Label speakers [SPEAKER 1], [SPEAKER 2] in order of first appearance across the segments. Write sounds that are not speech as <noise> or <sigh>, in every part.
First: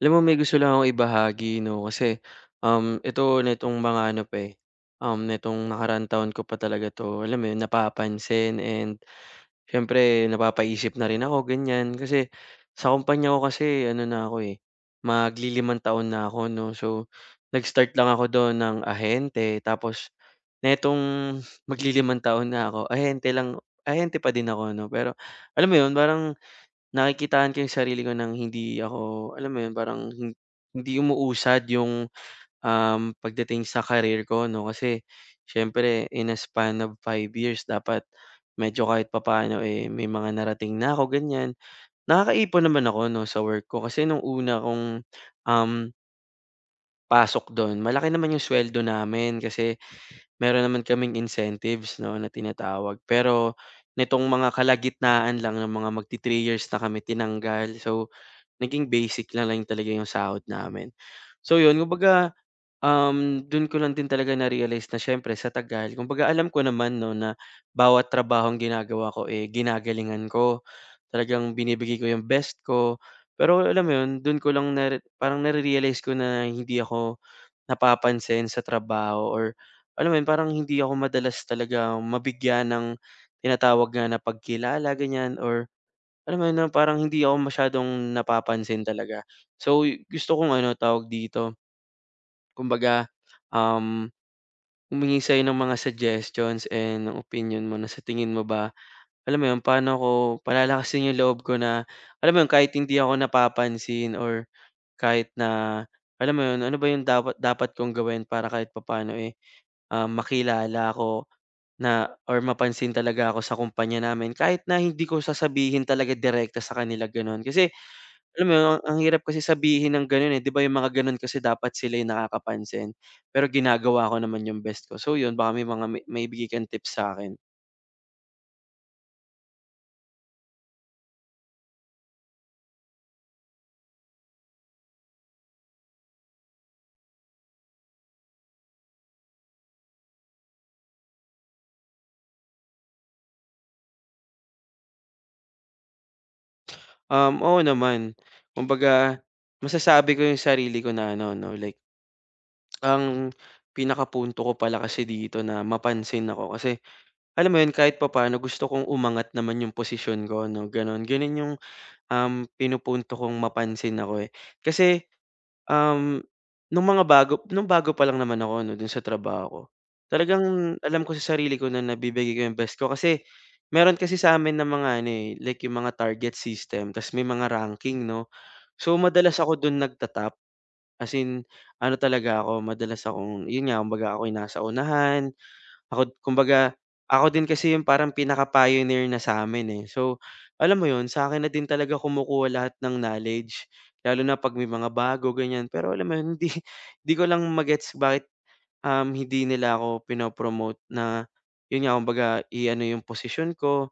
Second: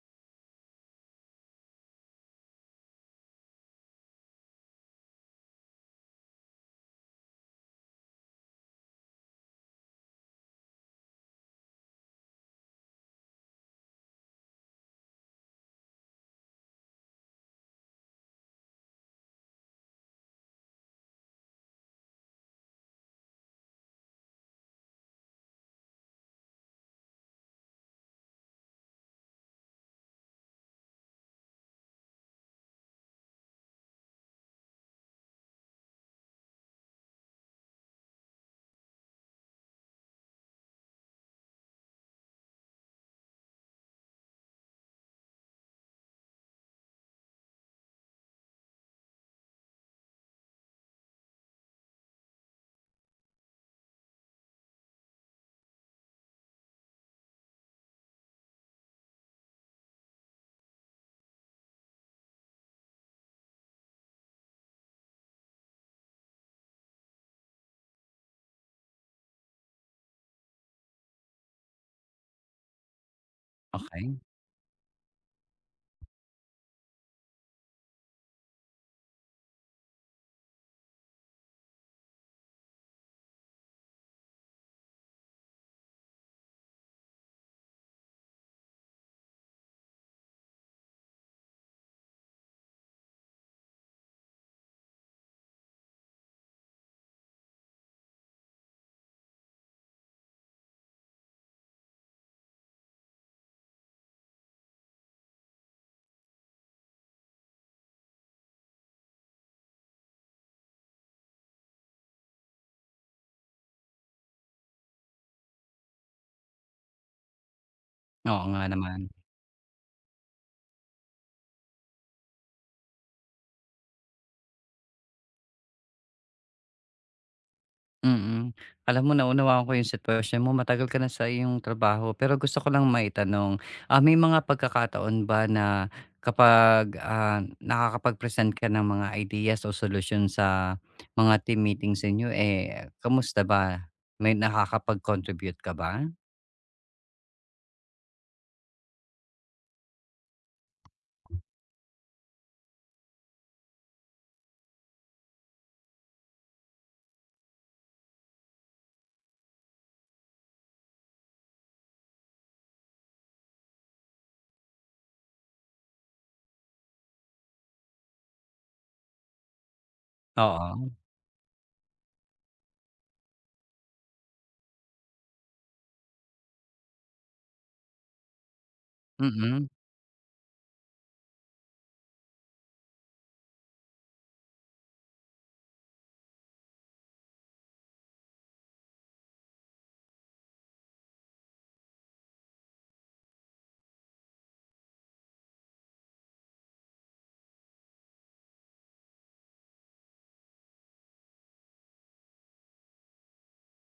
[SPEAKER 1] Alam mo, may gusto lang akong ibahagi 'no, kasi, ito nitong mga ano pa, eh, nitong nakaraang taon ko pa talaga 'to, alam mo 'yun, napapansin. And siyempre napapaisip na rin ako, ganyan. Kasi sa kumpanya ko kasi ano na ako, eh, maglilimang taon na ako 'no. So, nag-start lang ako doon ng ahente, tapos nitong maglilimang taon na ako, ahente lang, ahente pa din ako 'no. Pero alam mo 'yun, parang nakikitaan ko yung sarili ko ng hindi ako, alam mo yun, parang hindi umuusad yung, pagdating sa career ko 'no. Kasi siyempre, in a span of 5 years dapat medyo kahit papaano, eh, may mga narating na ako, ganyan. Nakakaipon naman ako 'no sa work ko, kasi nung una kong, um, pasok dun, malaki naman yung sweldo namin, kasi meron naman kaming incentives 'no na tinatawag. Pero nitong mga kalagitnaan lang ng mga magti-3 years na kami tinanggal. So, naging basic na lang talaga yung sahod namin. So yun, kumbaga, dun ko lang din talaga na-realize na siyempre sa tagal, kumbaga alam ko naman 'no na bawat trabahong ginagawa ko, eh, ginagalingan ko. Talagang binibigay ko yung best ko. Pero alam mo
[SPEAKER 2] Okey,
[SPEAKER 1] yun, dun ko lang parang nare-realize ko na hindi ako napapansin sa trabaho, or alam mo yun, parang hindi ako madalas talaga mabigyan ng tinatawag nga na pagkilala, ganyan, or alam mo yun, na parang hindi ako masyadong napapansin talaga. So, gusto kong ano, tawag dito, kumbaga, um, humingi sa'yo ng mga suggestions and ng opinyon mo na sa tingin mo ba, alam mo yun, paano ko palalakasin yung loob ko na, alam mo yun, kahit hindi ako napapansin, or kahit na, alam mo yun, ano ba yung dapat kong gawin para kahit papaano, eh, makilala ako, na or mapansin talaga ako sa kumpanya namin, kahit na hindi ko sasabihin talaga direkta sa kanila, ganun. Kasi
[SPEAKER 2] oo
[SPEAKER 1] alam mo
[SPEAKER 2] nga
[SPEAKER 1] yun, ang
[SPEAKER 2] naman.
[SPEAKER 1] hirap kasi sabihin ng gano'n, eh, 'di ba yung mga gano'n kasi dapat sila yung nakakapansin, pero ginagawa ko naman yung best ko. So yun, baka may mga maibigay kang tips sa'kin?
[SPEAKER 2] Mm. Alam mo naunawaan ko yung sitwasyon mo, matagal ka na sa iyong trabaho. Pero gusto ko lang maitanong, may mga pagkakataon ba na kapag, nakakapag-present ka ng mga ideas o solusyon sa mga team meetings ninyo, eh, kamusta ba? May nakakapag-contribute ka ba?
[SPEAKER 1] Oo naman. Kumbaga, masasabi ko yung sarili ko na ano 'no, like ang pinakapunto ko pala kasi dito na mapansin ako, kasi alam mo yun, kahit papaano gusto kong umangat naman yung posisyon ko 'no, gano'n. Gano'n yung, pinupunto kong mapansin ako, eh. Kasi Um, nung mga bago nung bago pa lang naman ako 'no, dun sa trabaho ko, talagang
[SPEAKER 2] Oo,
[SPEAKER 1] alam ko sa sarili ko na nabibigay ko yung best ko, kasi meron kasi sa'min ng mga ano, eh, like yung mga target system, ta's may mga ranking 'no. So, madalas ako
[SPEAKER 2] mm.
[SPEAKER 1] dun nagta-top, as in ano talaga ako, madalas akong, yun nga, kumbaga ako'y nasa unahan, ako kumbaga, ako din kasi yung parang pinaka-pioneer na sa amin, eh. So, alam mo yun, sa'kin na din talaga kumukuha lahat ng knowledge, lalo na 'pag may mga bago, ganyan. Pero alam mo yun, hindi <laughs> hindi ko lang magets bakit, hindi nila ako pinopromote na, yun nga, kumbaga i-ano yung position ko.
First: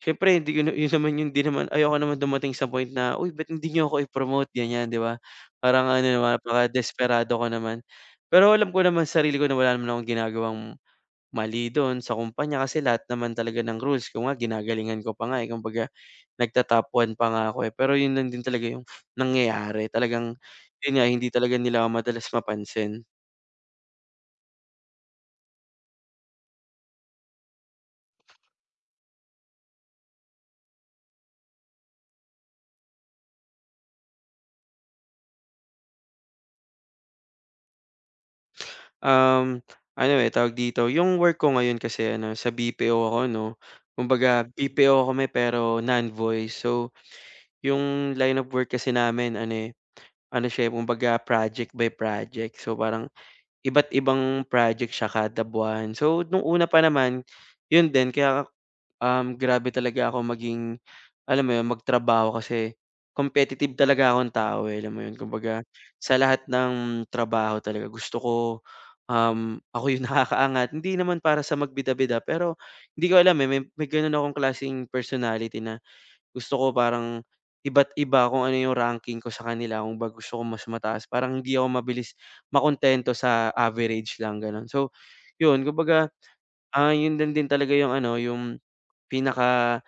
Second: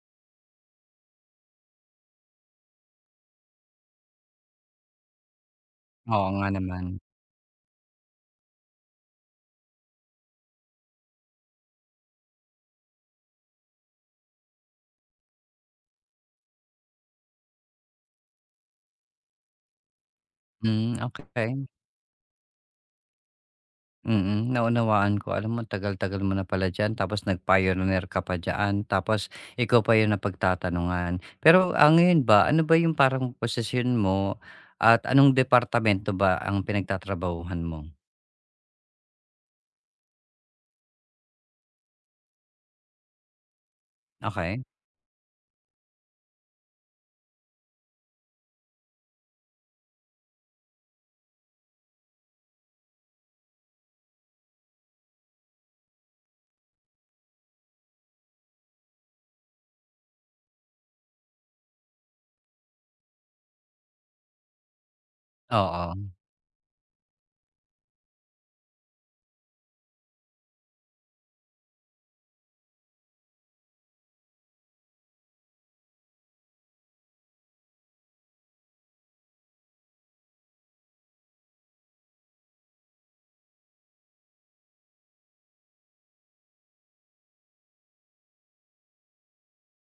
[SPEAKER 1] Siyempre hindi yun <laughs> yun naman yung, 'di naman ayoko naman dumating sa point na, "Uy, ba't hindi niyo ako i-promote?" ganyan, 'di ba? Parang ano
[SPEAKER 2] Oo
[SPEAKER 1] naman,
[SPEAKER 2] nga naman.
[SPEAKER 1] napaka-desperado ko naman. Pero alam ko naman sa sarili ko na wala naman akong ginagawang mali dun sa kumpanya, kasi lahat naman talaga ng rules ko nga ginagalingan ko pa nga, eh, kumbaga nagta-top 1 pa nga ako, eh, pero yun lang din talaga yung nangyayari, talagang yun
[SPEAKER 2] Hmm,
[SPEAKER 1] nga, hindi talaga
[SPEAKER 2] okey.
[SPEAKER 1] nila ako madalas mapansin.
[SPEAKER 2] Mm, naunawaan ko. Alam mo tagal-tagal mo na pala diyan tapos nag-pioneer ka pa diyaan, tapos ikaw pa yun na pagtatanungan. Pero ang ngayon ba, ano ba 'yung parang posisyon mo at anong departamento ba ang pinagtatrabahuhan mo?
[SPEAKER 1] Um, Ano, eh, tawag dito, yung work ko ngayon kasi ano, sa BPO ako 'no, kumbaga
[SPEAKER 2] Okay.
[SPEAKER 1] BPO kami pero non-voice. So, yung line of work kasi namin ano, eh, ano siya, eh, kumbaga project by project. So, parang iba't ibang project siya kada buwan. So, nung una pa naman, yun din kaya, grabe talaga ako maging, alam mo yun, magtrabaho, kasi competitive talaga akong tao, eh, alam mo yun. Kumbaga,
[SPEAKER 2] Oo,
[SPEAKER 1] sa lahat ng trabaho talaga gusto ko, ako yung <laughs> nakakaangat. Hindi naman para sa magbida-bida, pero hindi ko alam, eh, may ganun akong klaseng personality na gusto ko parang iba't iba kung ano yung ranking ko sa kanila, kung 'baga gusto ko mas mataas, parang hindi ako mabilis makontento sa average lang, gano'n. So, 'yun, kumbaga, 'yun lang din talaga yung ano, yung pinaka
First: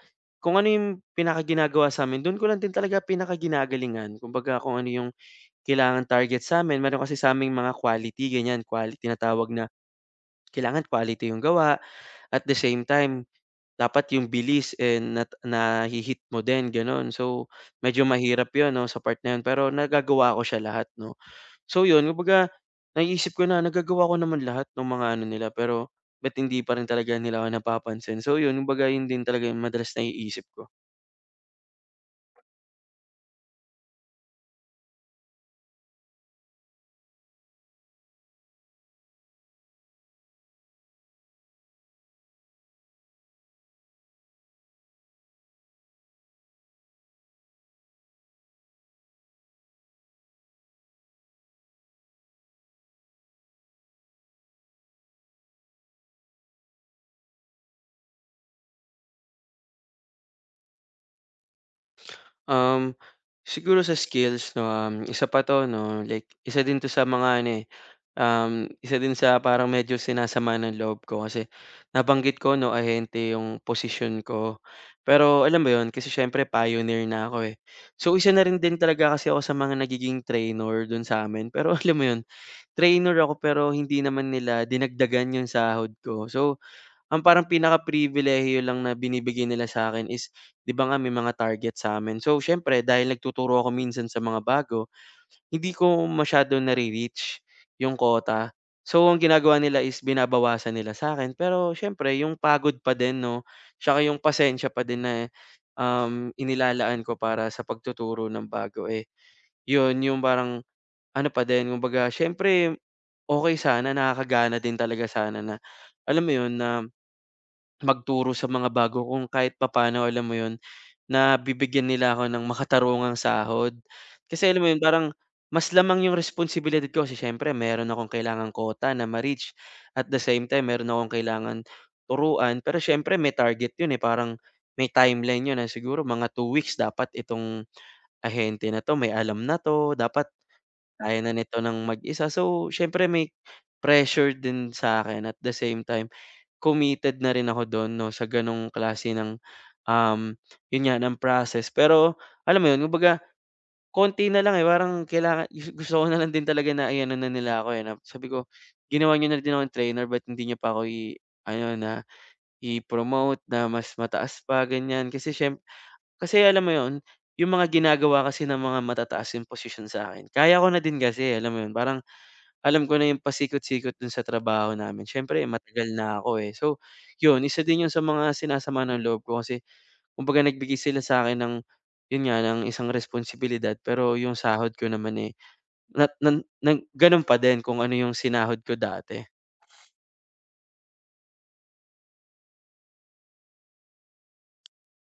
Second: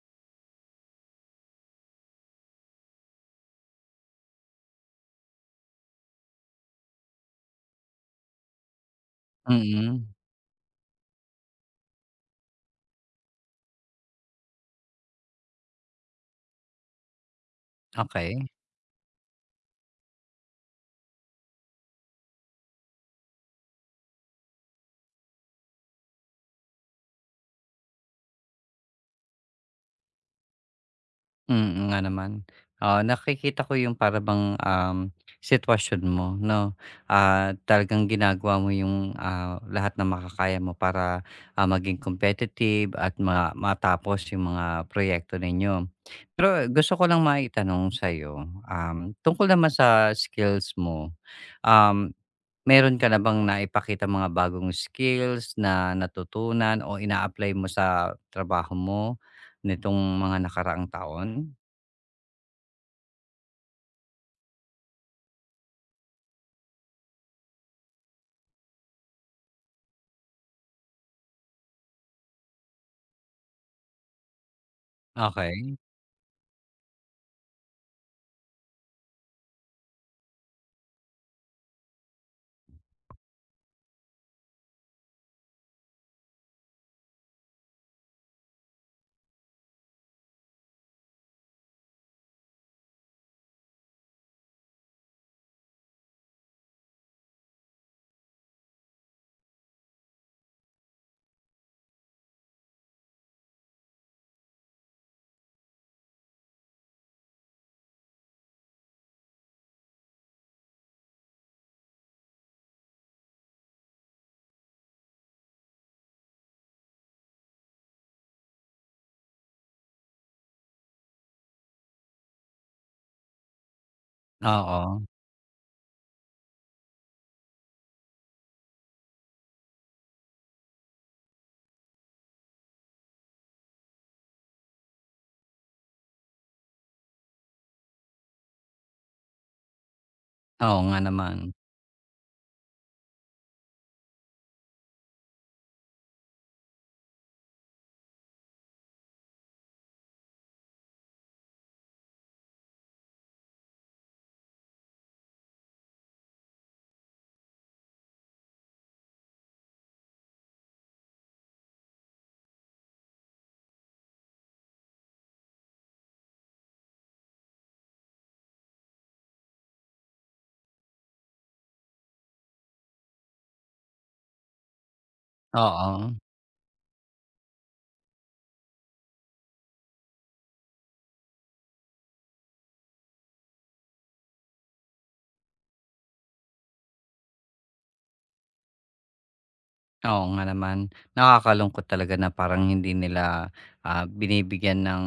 [SPEAKER 1] kung ano yung pinakaginagawa sa'min do'n ko lang din talaga pinakaginagalingan. Kumbaga kung ano yung kailangan target sa sa'min, meron kasi sa'ming mga quality, ganyan, quality na tawag na
[SPEAKER 2] mm,
[SPEAKER 1] kailangan quality yung gawa at the same time dapat yung bilis, eh, nahi mo din, gano'n. So, medyo
[SPEAKER 2] okay.
[SPEAKER 1] mahirap 'yun 'no, sa part na 'yun, pero nagagawa ko siya lahat 'no. So 'yun, kumbaga naiisip ko na nagagawa ko naman lahat ng mga ano nila, pero ba't hindi pa rin talaga nila ako napapansin. So 'yun, kumbaga 'yun din talaga yung madalas naiisip ko.
[SPEAKER 2] Mm, nga naman. Oo, nakikita ko yung para bang, sitwasyon mo 'no, talagang ginagawa mo yung, lahat na makakaya mo para, maging competitive at ma matapos yung mga proyekto ninyo. Pero gusto ko lang maitanong sa'yo, tungkol naman sa skills mo, um, meron ka na bang naipakita mga bagong skills na natutunan o ina-apply mo sa trabaho mo nitong mga nakaraang taon?
[SPEAKER 1] Um, Siguro sa skills 'no, isa pa 'to 'no, like isa din 'to sa mga ano, eh. Isa din sa parang medyo sinasama ng loob ko, kasi nabanggit ko 'no, ahente yung position ko. Pero alam mo
[SPEAKER 2] Okey,
[SPEAKER 1] yun, kasi siyempre pioneer na ako, eh. So, isa na rin din talaga kasi ako sa mga nagiging trainer dun sa'min. Pero <laughs> alam mo yun, trainer ako pero hindi naman nila dinagdagan yung sahod ko. So, ang parang pinakapribilehiyo lang na binibigay nila sa akin is, 'di ba nga may mga target sa'min. So, siyempre dahil nagtuturo ako minsan sa mga bago, hindi ko masyado nare-reach yung quota. So, ang ginagawa nila is binabawasan nila sa akin. Pero siyempre yung pagod pa din 'no, tsaka yung pasensya pa din na, inilalaan ko para sa pagtuturo ng bago, eh, yun yung parang ano pa din, kumbaga siyempre okey sana, nakakagana din talaga sana na alam mo yun, na magturo sa mga bago kung kahit papaano, alam mo yun, na bibigyan nila ako ng makatarungang sahod. Kasi alam mo yun,
[SPEAKER 2] oo.
[SPEAKER 1] parang mas lamang yung responsibilidad ko, kasi siyempre meron akong kailangan quota na ma-reach at the same time meron akong kailangan turuan. Pero siyempre may target yun, eh, parang may timeline yun na siguro mga 2 weeks dapat itong ahente na 'to may alam na 'to, dapat
[SPEAKER 2] Oo nga
[SPEAKER 1] kaya na
[SPEAKER 2] naman.
[SPEAKER 1] nito ng mag-isa. So, siyempre may pressure din sa akin, at the same time committed na rin ako dun 'no, sa ganong klase ng, um, yun nga ng process. Pero alam mo yun, kumbaga konti na lang, eh, parang kailangan gusto ko na lang din talaga na i-ano na nila ako, eh, na sabi ko, "Ginawan niyo na din akong trainer but hindi niyo pa ako i ano na i-promote na mas mataas pa," ganyan. Kasi alam mo yun, yung mga ginagawa kasi ng mga matataas yung position sa akin, kaya ko na din kasi, alam mo yun. Parang alam ko na yung pasikot-sikot dun sa trabaho namin, siyempre matagal
[SPEAKER 2] Oo,
[SPEAKER 1] na ako, eh. So, yun isa din yun sa mga sinasama ng loob ko, kasi kumbaga nagbigay sila sa'kin ng, yun nga, ng isang responsibilidad, pero yung sahod ko naman, eh, na nan nan ganun pa din kung ano yung sinahod ko dati.
[SPEAKER 2] oo nga naman. Nakakalungkot talaga na parang hindi nila, binibigyan ng,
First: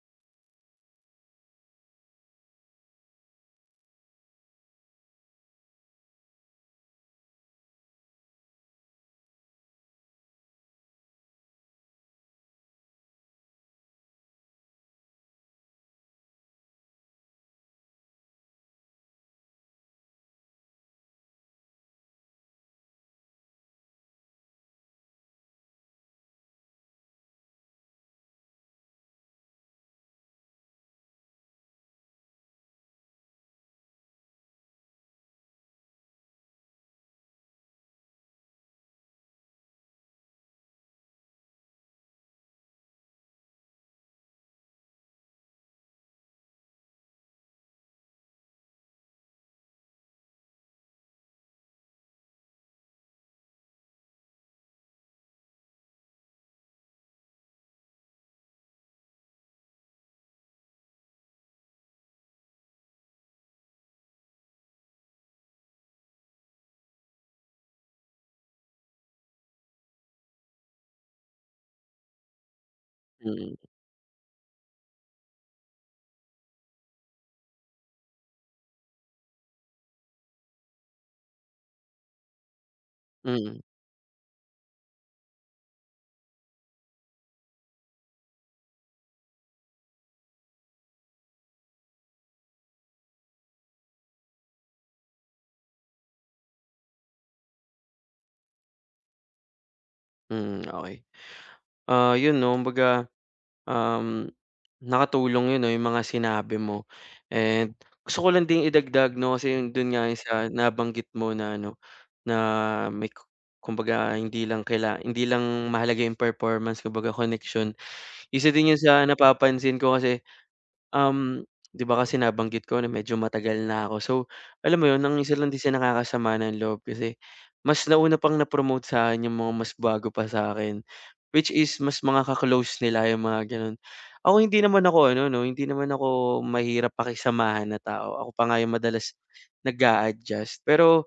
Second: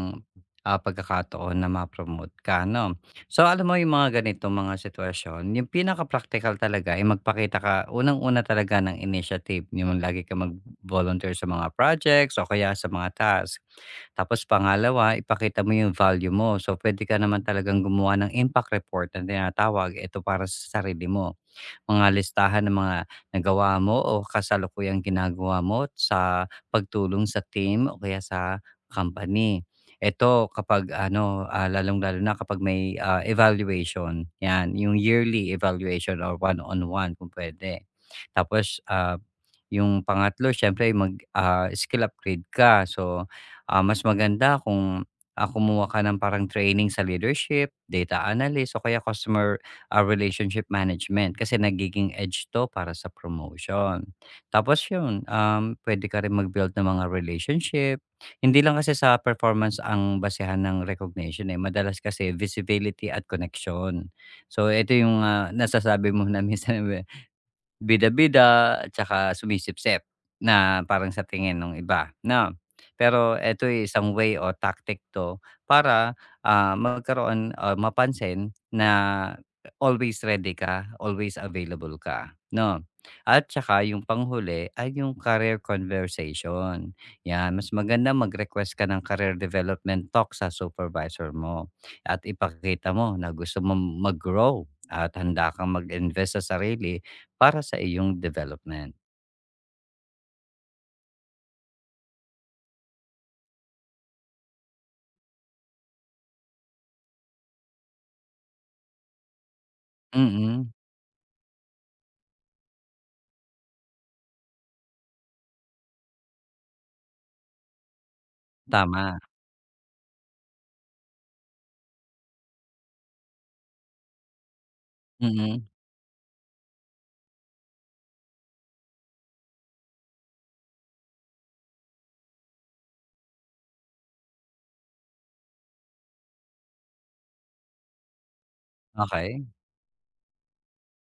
[SPEAKER 2] pagkakataon na ma-promote ka 'no. So alam mo yung mga ganitong mga sitwasyon, yung pinaka-praktikal talaga ay magpakita ka unang-una talaga ng initiative, yung lagi kang mag-volunteer sa mga projects o kaya sa mga task. Tapos pangalawa, ipakita mo yung value mo. So puwede ka naman talagang gumawa ng impact report na tinatawag, ito para sa sarili mo. Mga listahan ng mga nagawa mo o kasalukuyang ginagawa mo sa pagtulong sa team o kaya sa company. Ito kapag ano, lalong-lalo na kapag may, evaluation, 'yan, yung yearly evaluation or one-on-one kung pwede. Tapos, yung pangatlo siyempre mag, skill upgrade ka. So, mas maganda kung, kumuha ka ng parang training sa leadership, data analyst o kaya customer relationship management kasi nagiging edge 'to para sa promotion. Tapos yun, pwede ka rin mag-build ng mga relationship. Hindi lang kasi sa performance ang basehan ng recognition, eh, madalas kasi visibility at connection. So, ito yung, nasasabi mo na minsan <laughs> bida-bida at saka sumisipsip na parang sa tingin ng iba, 'no? Pero
[SPEAKER 1] Mm,
[SPEAKER 2] eto, eh, isang way o tactic 'to para, magkaroon o mapansin na always ready ka, always available ka, 'no? At
[SPEAKER 1] mm,
[SPEAKER 2] saka yung panghuli ay yung career conversation, 'yan. Mas maganda mag-request ka ng career development talk sa supervisor mo at ipakita mo na gusto mong mag-grow at handa kang mag-invest sa sarili para sa iyong development.
[SPEAKER 1] mm, okey. Ah, yun 'no, kumbaga Um, nakatulong 'yun 'no, yung mga sinabi mo, and gusto ko lang din idagdag 'no, kasi yung dun nga yung sa
[SPEAKER 2] Mm,
[SPEAKER 1] nabanggit mo na ano, na may ku kumbaga hindi lang mahalaga yung performance, kumbaga koneksyon. Isa din yun sa
[SPEAKER 2] tama.
[SPEAKER 1] napapansin ko kasi 'di ba kasi nabanggit ko na medyo matagal na ako. So, alam mo 'yun, ang isa lang din
[SPEAKER 2] Mm,
[SPEAKER 1] sa nakakasama ng loob, kasi mas nauna pang na-promote sa'kin yung mga mas bago pa sa akin, which is mas mga ka-close nila, yung mga gano'n. Ako hindi naman ako ano 'no, hindi naman ako mahirap pakisamahan na tao. Ako pa nga yung madalas
[SPEAKER 2] okey.
[SPEAKER 1] nag-a-adjust. Pero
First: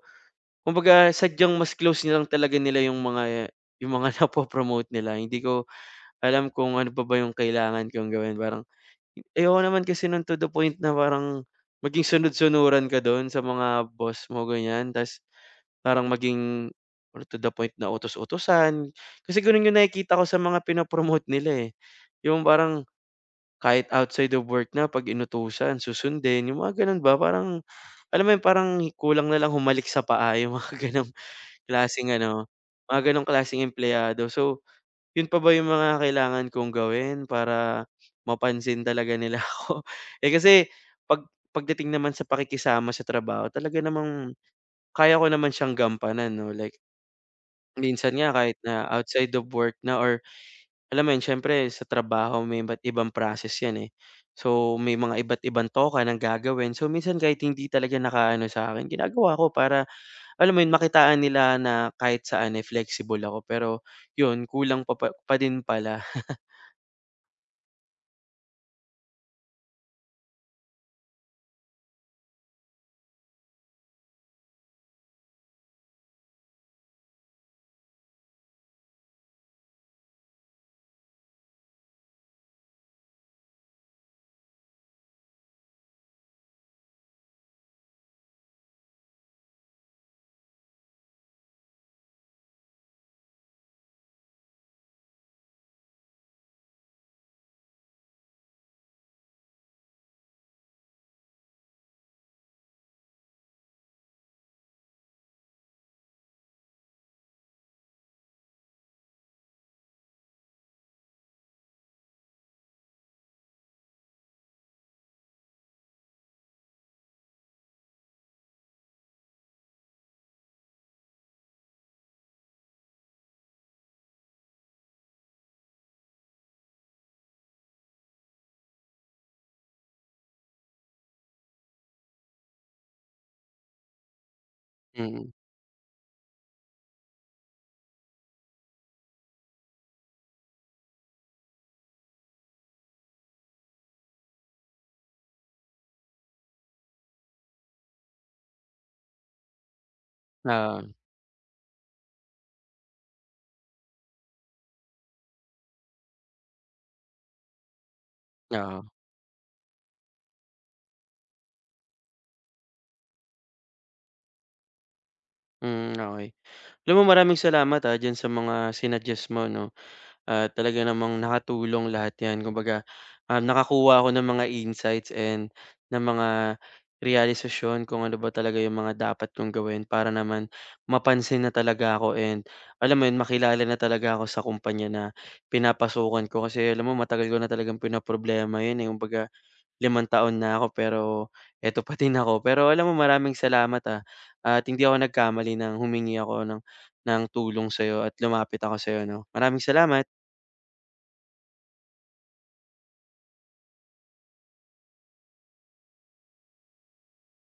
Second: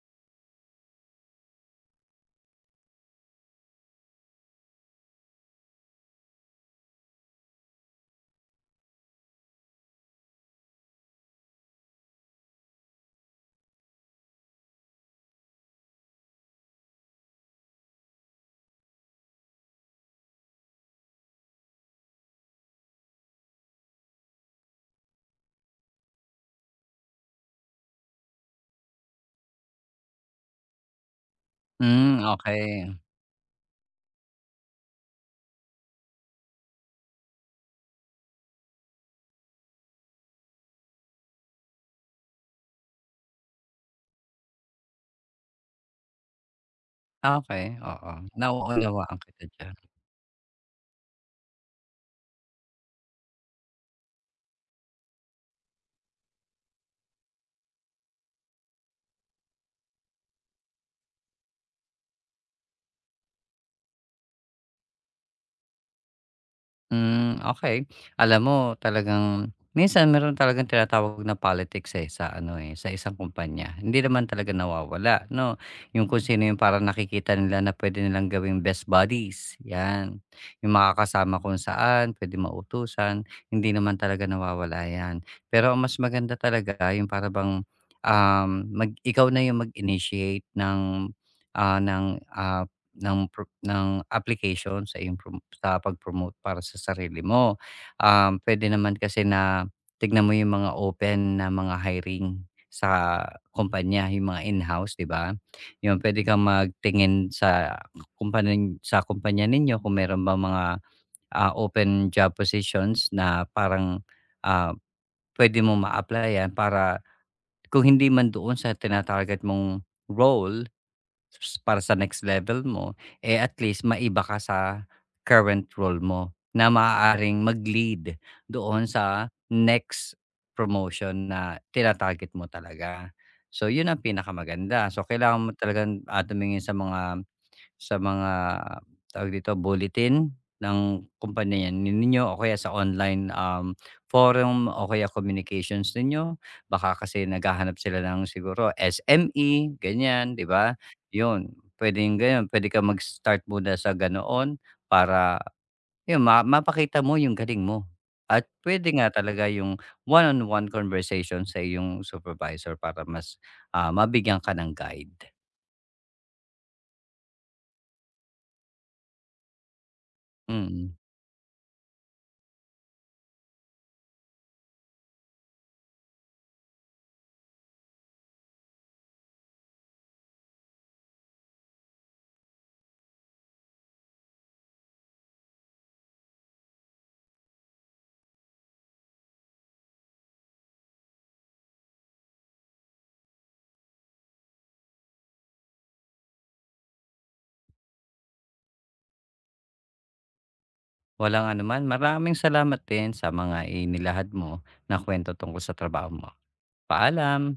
[SPEAKER 1] kumbaga sadyang mas close nilang talaga nila yung mga <laughs> napo-promote nila. Hindi ko alam kung ano pa ba yung kailangan kong gawin, parang ayoko naman kasi no'n to the point na parang maging sunod-sunuran ka do'n sa mga boss mo, ganyan. Ta's parang maging, or to the point na utos-utusan. Kasi gano'n yung nakikita ko sa mga pinapromote nila, eh. Yung parang kahit outside of work na 'pag inutusan susundin, yung mga gano'n ba. Parang alam mo yun, parang kulang na lang humalik sa paa, yung mga <laughs> gano'ng klaseng
[SPEAKER 2] Hmm,
[SPEAKER 1] ano,
[SPEAKER 2] okey.
[SPEAKER 1] mga gano'ng klaseng empleyado. So, yun pa ba yung mga kailangan kong gawin para mapansin talaga nila <laughs> ako? Eh, kasi pagdating naman sa pakikisama sa trabaho, talaga namang kaya ko naman siyang gampanan 'no, like
[SPEAKER 2] Okey, oo.
[SPEAKER 1] minsan nga kahit na
[SPEAKER 2] Nauunawaan
[SPEAKER 1] outside
[SPEAKER 2] kita
[SPEAKER 1] of work
[SPEAKER 2] diyan.
[SPEAKER 1] na, or alam mo yun, siyempre sa trabaho may iba't ibang process yan, eh. So, may mga iba't ibang toka ng gagawin. So, minsan kahit hindi talaga nakaano sa akin, ginagawa ko para alam mo yun, makitaan nila na kahit saan, eh, flexible ako, pero yun, kulang pa din pala,
[SPEAKER 2] Hmm, okey. Alam mo talagang minsan meron talagang tinatawag na politics, eh, sa ano, eh, sa isang kumpanya. Hindi naman talaga nawawala 'no, yung kung sino yung parang nakikita nila na puwede nilang gawing best buddies, 'yan. Yung makakasama kung saan, puwede mautusan, hindi naman talaga nawawala 'yan. Pero ang mas maganda talaga yung para bang, mag ikaw na yung mag-initiate ng, ah, ng, ah ng pro ng application sa improm sa pag-promote para sa sarili mo. Puwede naman kasi na tignan mo yung mga open na mga hiring sa kumpanya, yung mga in-house, 'di ba? Yun, puwede kang magtingin sa kumpanin sa kumpanya ninyo kung meron ba mga, open job positions na parang, ah, puwede mo ma-applyan para kung hindi man doon sa tina-target mong role s- para sa next level mo, eh, at least maiba ka sa current role mo na maaaring mag-lead doon sa next promotion na tina-target mo talaga. So, yun ang pinakamaganda. So,
[SPEAKER 1] <laughs>
[SPEAKER 2] kailangan mo talagang, sa mga sa mga, tawag dito, bulletin ng kumpanya yan ninyo o kaya sa online, forum o kaya communications ninyo. Baka kasi naghahanap sila ng siguro SME, ganyan, 'di ba?
[SPEAKER 1] Oo,
[SPEAKER 2] 'Yun, puwedeng gano'n. Pwede ka mag-start muna sa ganoon para 'yun ma mapakita mo yung galing mo at
[SPEAKER 1] oo.
[SPEAKER 2] pwede nga talaga yung one-on-one conversation sa iyong supervisor para mas, mabigyan ka ng guide.
[SPEAKER 1] Hmm, okey. Alam mo, maraming salamat, diyan sa mga sinuggest mo 'no, at talaga
[SPEAKER 2] Mm.
[SPEAKER 1] namang nakatulong lahat 'yan. Kumbaga, nakakuha ako ng mga insights and ng mga realisasyon kung ano ba talaga yung mga dapat kong gawin para naman mapansin na talaga ako, and alam mo yun, makilala na talaga ako sa kumpanya na pinapasukan ko. Kasi alam mo matagal ko na talagang pinaproblema yun, eh. Kumbaga 5 taon na ako, pero eto pa din ako. Pero alam mo, maraming salamat, at hindi ako nagkamali ng humingi ako ng tulong sa'yo at lumapit ako sa'yo 'no. Maraming salamat.
[SPEAKER 2] Walang anuman. Maraming salamat din sa mga inilahad mo na kuwento tungkol sa trabaho mo. Paalam.